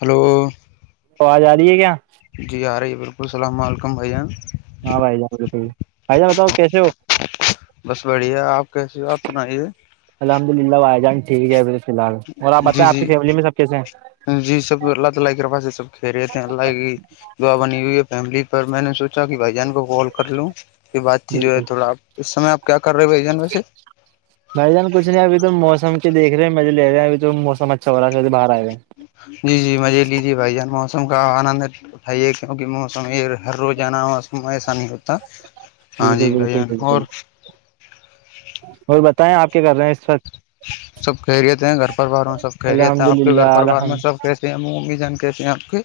hello تووج آ رہی ہے کیا جی آ رہے بالکل السلام علیکم بھیا ہاں بھائی جان بک بھائی جہ بتاؤ کیسے ہو بس بڑھیا آپ کیسی بات سنائیے الحمد للہ وھائی جان ٹھیک ہے فی الحال آپ جی بتائیں آ کی جی فیملی میں سب کیسے ہیں جی سب اللہ تعالی کی کربا سے سب کھہ رہے تھے اللہ کی دعا بنی ہوئی ہے فیملی پر میں نے سوچا کہ بھائی جان کو کال کر لوں یہ بات ت جو ہے بالکل تھوڑا آپ اس سمے آپ کیا کر رہے بھائی جان ویسے م جان کچھ نہیں اھی تو موسم کے دیک رہے ہیں م میںے لے رہے ہیں اب تو موسم اچھا رہا ہے ابھی بر آئے ہیں جی جی مزے لیجیے بھائی جان موسم کا آنند ہے اٹھائیے کیونکہ موسم ہر روز آناس ایسا نہیں ہوتا ہاں جی بالکل بھائی بالکل بالکل اور اور بتائیں آپ کیا کر رہے ہیں اس وقت سب خہریت ہیں گھر پر بار میں سب خہریت ہیں الحمد آپ کے گھر للہ پر بار میں الحمد سب کیسے ہم ممی جان کیسے ہمپ کے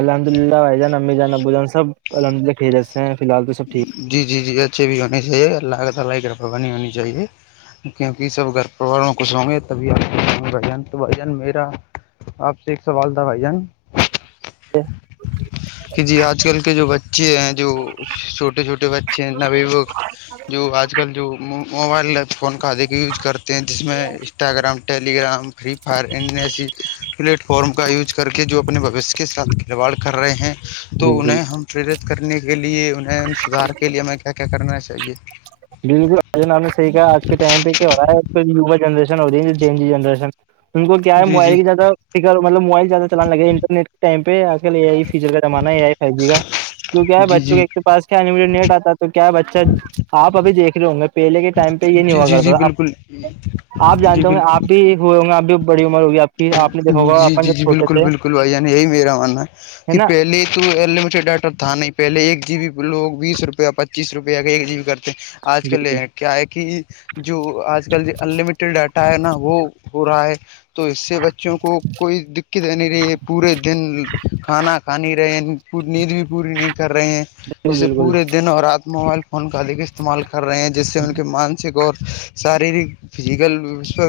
الحمد للہ بائی جان امی جان ابو جان سب الحمد للہ خریت سے ہیں فی الال تو سب ٹھیک جی جی اچھے بھی ہونے چاہیے اللہ تعالی کی ہونی چاہیے کیونکہ سب گھر پروار میں خش ہوں گے تبھی آپ بھن تو بھ جان میرا آپ سے ایک سوال تھا بھائی جان ج کہ جی آج کل کے جو بچے بچے ہیں جو چھوٹے چھوٹے بچے ہیں نبی جو آج کل جو موبائل فون کادے کا یوج کرتے ہیں جس میں Instagram Telegram Free Fire and ای س پلیٹ فارم کا یوج کر کے جو اپنے بھوشیہ کے ساتھ کھلواڑ کر رہے ہیں تو بالکل انہیں ہم پرییرت کرنے کے لیے انہیں ان سدار کے لیے ہمیں کیا کیا کرنا چاہیے جی آ ہم نے صح کہا آج کے ٹائ پہ کیا ہو رہا ہے وا جنریشن ہو رہی ہے جین جی جنریشن ان کو کیا ہے جی موبائل جی کییاد فرطلب موبائل زیادہلانے لگے انٹرنیٹ کے ٹائ پہ یہ فیچر کا زمانہ ہے یہ آئی فائیو جی کا جو کیا ہے جی بچوں کے جی ایک پاس ک آنے مجھے نیٹ آتا تو کیا بچہ آپ ابھی دیکھ رہے ہوں گے پہلے کے ٹائم پہ یہ نہیں جی ہوا جی جی کرتا تھا بالکل آپ جی جانتے ہوں گے بال آپ بھی ہوئے گ اب بھیڑی عمر ہوگیپ جی جی جی بالکل بالکل بھائی جان یہی میرا ماننا ہے کہ پہلے تو اے مجھے ڈاٹا تھا نہیں پہلے ایک جی بیی پو بیس روپیا پچیس روپیہ ایک جی بیی کرتے آج کل بالکل کیا ہے کہ جو آج کل انلمٹڈ ڈاٹا ہے نا وہ ہو رہا ہے تو اس سے بچوں کو کوئی دقت نہیں رہی ہے پورے دن کھانا کھا نہیں رہے پور نیند بھی پوری نہیں کر رہے ہیں بالکل جسے بالکل پورے دن اور رات موبائل فون کا استعمال کر رہے ہیں جس سے ان کے مانسک اور شارییرک فزیکل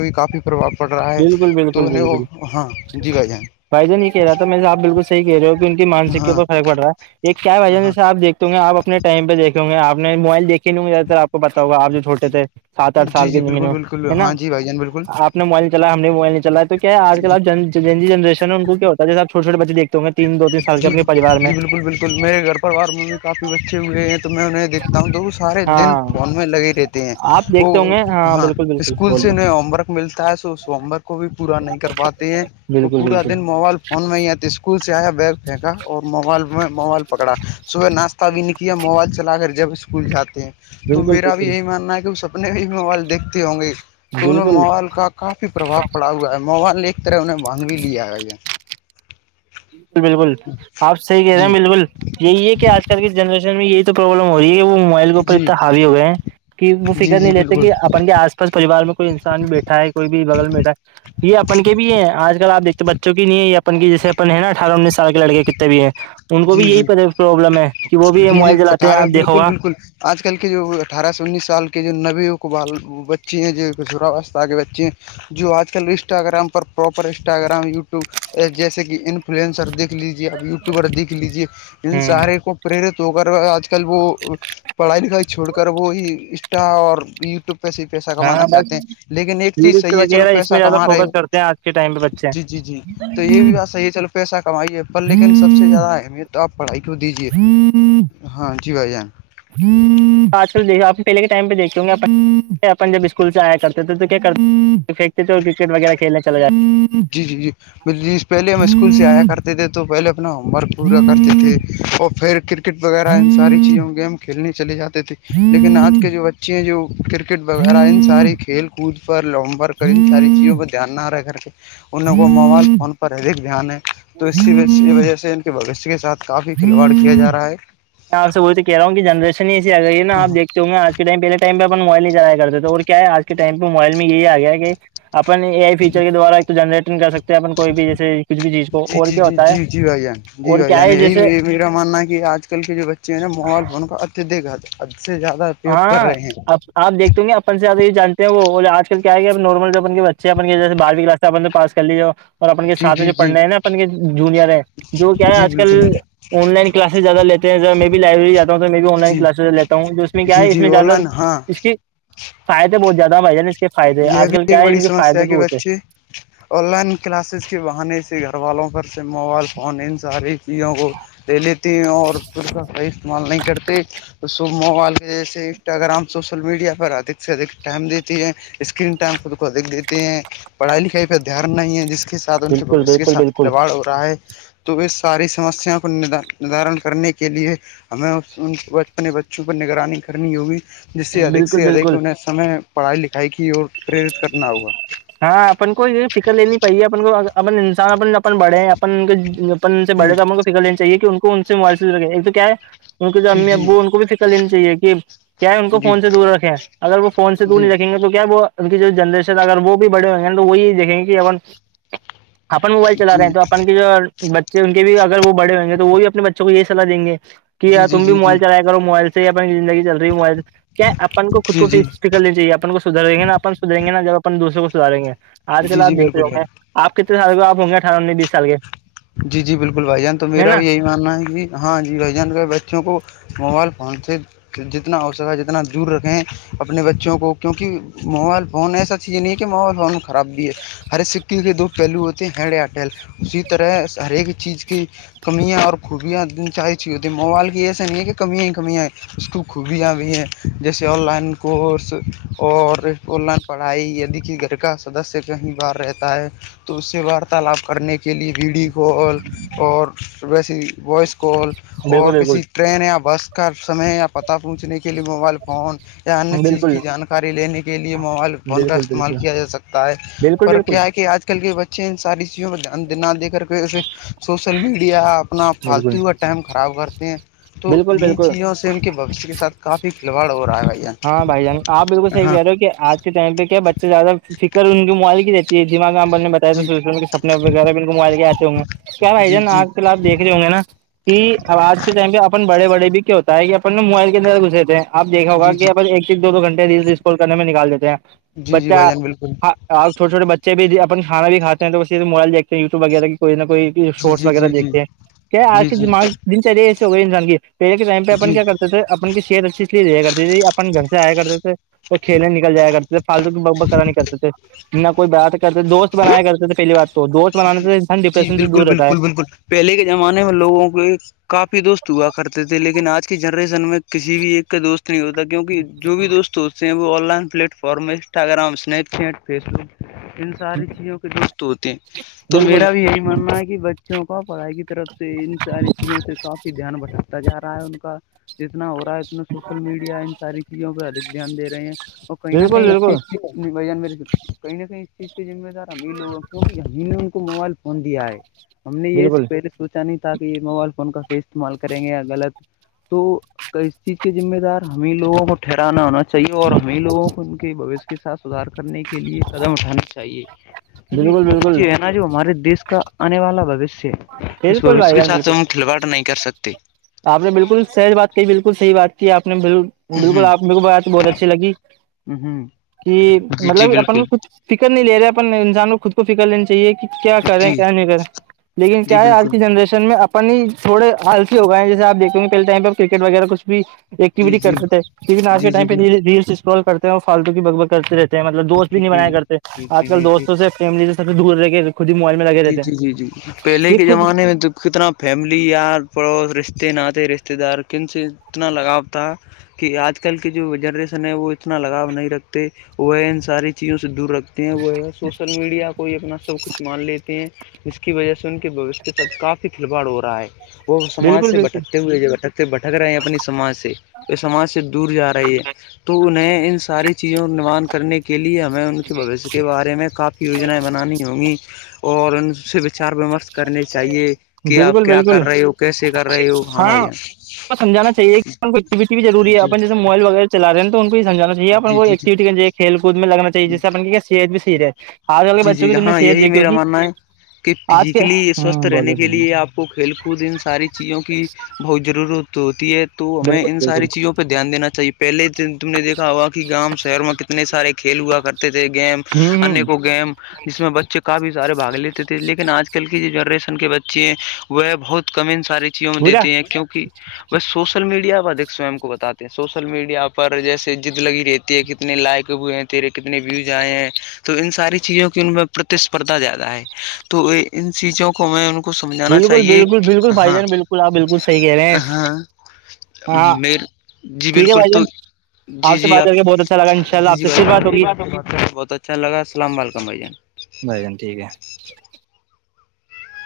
بھی کافی پربؤ پڑ رہا ہے بالکل تو بالکل انیں بالکل وہ ہاں جی بھائی جان بھائی ج نہیں کہہ رہا تھا میں سے آپ بالکل صحیح کہہ رہے ہو کہ ان کی مانسکیو ہاں پر فرق پڑ رہا ہے ایک کیا وجہ میں ہاں سے آپ دیکھ گ آپ اپنے ٹم پہ دیکھیں گ آپ نے موبائل دیکھ ک گ زیاد ت آپ کو بتاؤ گا آپ جو چھوٹے تھے سات آٹھ جی سال کے جی زمین بالکل میں بالکل ہے نا ہاں جی بھائی جان بالکل آپ موبائل چلا ہم نے موبائل چلا تو کیا آجلپ جی جنرین ہے ان کو کیا ہوتا جس آپھوٹوے بچے دھتے جی جی جی بالکل بالکل میرے گھر پرریوار میں بھی کافی بچے ہوئے ہیں تو میں انہیں دیکھتا ہوں تو وہ سارے دن ہاں فون میں لگے ہی رہتے ہیں آپ وہ دیکھتے ہوں گے ہاں بالکل بالکل اسکول سے بولیے ن امرک ملتا ہے سو اس سومبر کو بھی پورا نہیں کر پاتے ہیں وہ بالکل پورا بالکل دن موال پ فون میں یہ اسکول سے آیا بیگ پھینکا اور موبائل میں موبائل پکڑا صبح ناشہ نہیں کیا موبائل چلا کر جب اسکول جاتے ہیں تو بالکل میرا بھی بالکل یہی ماننا ہے کہ وہ سب اپنے بھی موبائلیکتے ہوں گے تو انہ میں بالکل موبائل کا کافی پرباؤ پڑا ہوا ہے موبائل ل طرح انہیں باند بھی لیا ہے بالکل بالکل آپ صحیح کہہ رہے ہیں جی بالکل یہی ہے کہ آج کل کی جنریشن میں یہی تو پروابلم ہو رہی ہے کہ وہ موبائل کے اوپر جی اتنا ہاوی ہو گئے ہیں کہ وہ جی فکر جی نہیں لیتے بالکل کہ اپن کے آس پ بس پریوار میں کوئی انسان بھی بیٹھا ہے کوئی بھی بغل میں بیٹھا ہے یہ اپن کے بھی ہے آج کل آ دیکھتے ہیں بچوں کی نہیں ہے یہ اپن کے جیسے اپن ہے نا اٹھارہ انی سو لڑکے کتنے بھی ہیں ان کو جی بھی یہی جی پرابلم ہے کہ وہ بھی جی جی موبائل چلاتے ہیں اٹھارہ آپ دیکھو بالکل گا بالکل آج کل کے جو اٹھارہ سے انیس سال کے جو نوی ا قبال بچے ہیں جو گزورا وسستہ کے بچے ہیں جو آج کل انسٹاگرام پر پراپر انسٹاگرام یوٹیوب جیسے کہ ان فلوئنسر دیکھ لیجیے اب یوٹیوبر دیکھ لیجیے ان ہوں سارے کو پرییرت ہو کر آج کل وہ پڑھائی لکھائی چھوڑ کر وہ انسٹا اور یوٹیوب پس پیسہ کمانا ہاں بس چاہتے ہیں لیکن ایک چیز ریلس صحیح ہے چلو وغیرہ اس میں پیسہ زیادہ کما رہے ہو فوکس کرتے ہیں آج کے ٹائم پہ جی جی جی تو یہ بھی بات صحیح ہے چلو پیسہ کمائیے پر لیکن سب سے زیادہ بچے اہمیت تو آپ پڑھائی کو دیجیے ہاں جی بھائی جان جی آج کل دیکھ آپ پہلے کے ٹائم پہ دیکھے ہوں گے اپ اپن جب اسکول سے آیا کرتے تھے تو کیا کرتے پھییکتے چ کرکٹ وغیرہھیلنے چلے گا جی جی جی ج پہلے ہم اسکول سے آیا کرتے تھے تو پہلے اپنا ہوم ورک پورا کرتے تھے اور پھر کرکٹ وغیرہ ان ساری چیزوں میں گیم کھیلنے چلیے جاتے تھی لیکن آج کے جو بچے بچے ہیں جو کرکٹ وغیرہ ان ساری کھیل کود پر لگ بور کر ان ساری چیزوں میں پہ دھیان نہ رہ کر کے ان لوں کو موبائل فون پر ادھک دھیان ہے تو اسی وجہ سے ان کے بھشیہ کے ساتھ کافی کھلواڑ کیا جا رہا ہے میں آپ سے بول تو کہہ رہا ہوں کہ جنریشن ایسی آ گئی ہے ن آپیکھ کی میں آج کے ائم پہلےٹائمہ اپ موبائل چلا کرتے تو اور کیا آج کے ٹائم پہ موبائل یہ آ گیا کہ اپن یہ آئی فیچر کے دوارا ایک تو جنریٹن کر سکتے ہیں اپن کوئی بھی جیسے کچھ بھی چیز کو جی اور جی کیا جی ہوتا ہے جی جی بھائی جان جی اور بھائی کیا جان ہے جیسے میرا ماننا کی آج آج کل کے جو بچے ہیں نا موبائل فون کا اتدھ گات ا سے زیادہ اپیوگ کر ہاں رہے ہیں آ دیکھتے گے اپن سےیا یہ جانتے ہیں وہ آجل کیا ہے نارمل جو اپن کے بچے اپن جیس بار کی کلاس اپن پاس کر لیجیاؤ اور اپن کے جی سھ میں جی جو جی پڑھنا ہے نا اپن کے جونئر ہیں جو کیا ہے جی آج کل بالکل آن لائن کلاسز زیادہ لیتے ہیںب میں بھی لائبری جا ہوں تو میں بھی آن لائن جی کلاسز لیتا ہوں جو میں کیا ہے جی اس جی میں آن زیادہ لائن ہاں اس کی فائدے بہت زیادہ بھائی جان اس کے فائدے یہ آج بھی کل کیا ایک ہے بڑی ان کے سمسیا فائدے ہے بھی کہ ہوتے ہیں بچے آن لائن کلاسز کے بہانے سے گھر والوں پر سے موبائل فون ان ساری چیوں کو لے لیتی ہیں اور پھر کا صحیح استعمال نہیں کرتے تو صب مو جیسے انسٹاگررام سوشل میڈیا پر ادھ سے ادک ٹائم دیتی ہے اسکرین ٹائم خود کو دیکھ دیتے ہیں پڑھائی لکھائی پہ دھیان نہیں ہے جس کے س ان کے بالکل بوشیہ کے بالکل ساتھ بالکل کھلواڑ ہو رہا ہے تو اس ساری سمسیا کود ندارن کرنے کے لیے ہمیں اپنے بچوں پر نگرانی کرنی ہوگی جس سے ادک بالکل سے بالکل ادک انہیں سمے پڑھائی لکھائی کی اور پرییرت کرنا ہوگا ہاں اپن کو یہ فکر لین پائیے اپن کو اپ انسان اپ اپن بڑھے اپن ان کے اپ ان سے جی بڑے کاموں کو فکر لین چاہے کہ ان کو ان سے مفظے ایک تو کیا ہے ان کے جو جی امی جی ابو ان کو بھی فکر لینی چاہیے کہ کیا ان کو جی فون سے دور رکھیں اگر وہ فون سے دور جی نہیں رکھیں گے تو کیا وہ ان کی جو جنریشن اگر وہ بھی بڑے ہو گے ن تو وہ یہ دیکھیں گے کہ ا اپن موبائل جی چلا رہے جی ہیں تو اپن کی جو بچے ان کے بھی اگر وہ بڑے ہوئ گ تو وہ بھی اپنے بچوں کو یہ صلاح دیں گے کہ جی جی جی تم بھی موبائل چلائے موبائل سے یا اپنی زندگی چل رہی ہو موبائل کیا اپن کو خود کو جی فکرنی چاہیے اپن کو سدھریں گے ناپ اپ سدھریں گے نا جب اپن دوسروں کو سداریں گے آج جی کل جی آپ جی دیکھ رہے بالکل ہوں یار گے آپ کتنے سال کو آپ ہوں گے اٹھہ انی بیس سال کے جی جی بالکل بھائی جان تو ہے میرا نا بھی یہی ماننا ہے کہ ہاں جی بھ جان گئے بچوں کو موبائل فون سے جتنا ہو سکا جتنا دور رکھیں اپنے بچوں کو کیونکہ موبائل فون ایسا یہ نہیں کہ ماحول فونوں خراب بھی ہے ہر سکٹی کے دو پہلو ہوتے ہیں ہیڈ ایئرٹیل اسی طرح ہر ایک چیز کی کمیاں اور خوبیاں چاہی چ ہوتی موبائل کی ایسا نہیں ہے کہ کمیاں ہی کمیاں اس کو خوبیاں بھی ہیں جیسے آن لائن کورس اور آن لائن پڑھائی دی کہ گھر کا سدسیہ کہیں باہر رہتا ہے تو اس سے وارتالاپ کرنے کے کے لیے ویڈیو کال اور ویسے وائس کال اور بالکل بالکل کسی ٹرین یا بس کا سمے یا پت پہنچنے کے لیے موبائل فون یا انیہ چیز بالکل کی جانک لینے کے لئے موبائل فون کا بالکل استعمال بالکل کیا جا سکتا ہے بالکل پر بالکل کیا ہے کہ آج کل کل کے بچے ان ساری چیزوں کو نہ دے کر کے اسے سوسل میڈیا اپنا بالکل پالتو ہوا ٹائم خراب کرتے ہیں تو بالکل انہیں بالکل چیزوں سے سے ان کے بکش کے ساتھ کافی فلوڑ ہو رہا ہے بھائی جان ہاں بھائی جان آپ بالکل صحیح ہاں کہہ رہے ہو کہ آج اس ائم پہ کیا بچہ زیادہ فکر ان موالک کی رہتی ہے دما کامنے جی بچے سپنے وغیرہ ب کو موبائل کے آتے ہوں گے تو کیا بھائی جی جان جی آ کل آپ دیکھ رہے ہو گے نا کہ اب آج کے ٹائم پہ اپن بڑے بڑے بھی کیا ہوتا ہے کہ اپن موبائل کے ذرہ گھسے تھے آپ دیکھا ہوگا جی کہ جی ا ایک سے ایک دو دو گھنٹے ریل رسکال کرنے میں نکال دیتے ہیں جی جی بھائی بچہ جان بالکل ہ آپھوے چھٹے بچے بھی اپ کانا بھی کھے ہیں تو ب یہ موبائل دیکتے ہیں وٹیوب وغیرہ کوئی نہ کوئی جی شارٹس جی وغیرہ جی دھ جی ہیں کیا آج جی کے جی دماغ دن چلے ایسے ہو گئے انسان کے پہلے کے ائم پہ اپ جی کیا کرتے اپ کی صحت اچھی اس لیے دیا کرتی ت اپن گھر سے آیا کرتے تھے وہ کھیلنے نکل جایا کرتے فالتو کی ب ب کرا نہیں کرتے تھے نہ کوئی بات کرتے تھے دوست بنایا کرتے تھے پہلی بات تو دودھ بنانے سے انسان جی ڈپریشن سے بالکل دور رہتا ہے بالکل بالکل پہلے کے زمانے میں لوگوں کے کافی دوست ہوا کرتے تھے لیکن آج کی جنریشن میں کسی بھی ایک کا دوست نہیں ہوتا کیونکہ جو بھی دوست ہوتے ہیں وہ online platform forum میں Instagram Snapchat Facebook ان ساری چیزوں کے دوست ہوتے ہیں تو بالکل میرا بھی یہی ماننا ہے کہ بچوں کا پڑھائی کی طرف سے ان ساری چیزوں سے کافی دھیان بٹھا ہوتا جا رہا ہے ان کا جتنا ہو رہا ہے اتنا سوشل میڈیا ان ساری چیزوں پہ ادک دھیان دے رہے ہیں اور کہیں نہ بالکل کہیں بالکل اس چیزن مے کہیں نہ کہیں اس چیز کے ذمہ دار ایں لوگوں کیوں ہم نے ان کو موبائل فون دیا ہے ہم نے یہ س بالکل پل سے سوچا نہیں تھا کہ یہ موبائل فون کا صح استعمال کریں گے یا غط تو ک اس چیز کے ذمے دار ہمیں لووں کو ٹھہرانا ہونا چاہیے اور ہمیں لووں کو ان کے بوش کے ساتھ سدار کرنے کے لیے قدم اٹھانا چاہیے کیونکہ بالکل بالکل ہے نا جو ہمارے دیش کا آنے والا بوشیہ ہے اس بالکل بھائی بوشیہ کے جان ساتھ بالکل ہم کھلواڑ نہیں کر سکتے آپ نے بالکل سحج بات کی بالکل صحی بات کی آپ نے بالل بالکل ہوں آپ میرے کو ب تو بہت اچھی لگی ہوں کہ جی جی مطلب اپن بالکل میں کچھ فکر نہیں لے رہے اپن انسان کو خود کو فکر لینی چاہیے کہ کیا کریں جی کیا نہیں کریں لیکن جی کیا ہے آج بالکل کی جنریشن میں اپن ہی تھوڑےال ہوگا جیس آپیکھ گ پہل ٹائم پر کرکٹ وغیرہ کھ بھی جی ایکٹیویٹی جی کرتے تھے ٹی آج کے جی جی ٹائم پہ بالکل ریل اسسٹال کرتے ہیں اور فالتو کی بگ بت کرتے رہتے مطلب دوست بھی جی نہیں جی بنایا کرتے جی آج جی کل جی جی دوستوں سے فیملی سے سب دور رہے کے خود ہی موبائل میں لگے جی رہتے ہیں جی جی جی پہلے یہ کے خود زمانے میں تو کتنا فیملی یار پڑوس رشتے نے رشتے دار کن سے اتنا لگاؤ تھا کہ آج کل کی جو جنریشن ہے وہ اتنا لگاؤ نہیں رکھتے وہ ان ساری چیزوں سے دور رکھتے ہیں وہ اگر سوسل میڈیا کوئی اپنا سب کچھ مان لیتے ہیں جس کی وجہ سے ان کے بوشیہ تک کافی کھلواڑ ہو رہا ہے وہ سماج بالکل سے بالکل بھٹکتے ہوئے جب بھٹکتے بھٹک رہے ہیں اپنی سماج سے جو سماج سے دور جا رہی ہے تو انہیں ان ساری چیزوں کو نرمان کرنے کے کے لیے ہمیں ان کے بھوشیہ کے بارے میں کافی یوجنائیں بنانی ہوں گی اور ان سے وچار ومرش کرنے چاہیے کہ آپ بالکل کیا بالکل کر رہے ہو کیسے کر رہے ہو ہمائی یہاں سمھا چاہی کہ کو ایکٹیوٹی بھیضرور ہے اپن جس مبائل وغیرہ چل رہے ہیں تو ان کو یہمجانا جی یہن جی کوئی جی ایکوٹی کھیل کو میں لگنا چاہی جیسےن کی صحت بھی صیح ہے آج کل کے جی بچے ہاں یہی میرا ماننا ہے کہ آج کے فزیکلی سوستھ ہوں رہنے بولے کے بولے لیے آپ کو کھیل کود ان ساری چیزوں کی بہت ضرورت ہوتی ہے تو تو ہمیں ان بالکل ساری بالکل چیزوں پہ دھیان دا چاہیے پہلےن تم نے د ا ہوا کہ گاں شہر میں کتنے سارے کھیل ہوا کرتے تھے گیم ہوں ان ہوں کو گیم جس میں بچے کافی سارے باگ لیتے تھے لیکن آج کل کی جنریشن کے بچے چیزیں وہ بہت کم ان ساری چیزوں میں بوجھا دیتی ہیں کیونکہ وہ سوچ ل میڈیا اپ ادک سوم کو بتے ہیں سوشل میڈیا پر جیسے جد لگی رہتی ہے کتنے لائق ہوئے ہیں تیرے کتنے ویوز آئے ہیں تو ان ساری چیزوں کی ان میں پرتیسپردھا زیادہ ہے تو ان چیزوں کو میں ان سمجھانا بالکل چاہیے بالکل بالکل کہ بھائی ہاں جان بالکل آپ بالکل صحیح کہہ رہے ہیں ہاں ہاں م جی ٹھیک ہے بالکل بھائی جان تو جی سے جی بات آپ کر کے بہت اچھا لگا ان شاء اللہ جی آپ جی سے پھر بات بھائی ہوگی بہت اچھا لگا السلام علیکم بھائی جان بھائی جن ٹھیک ہے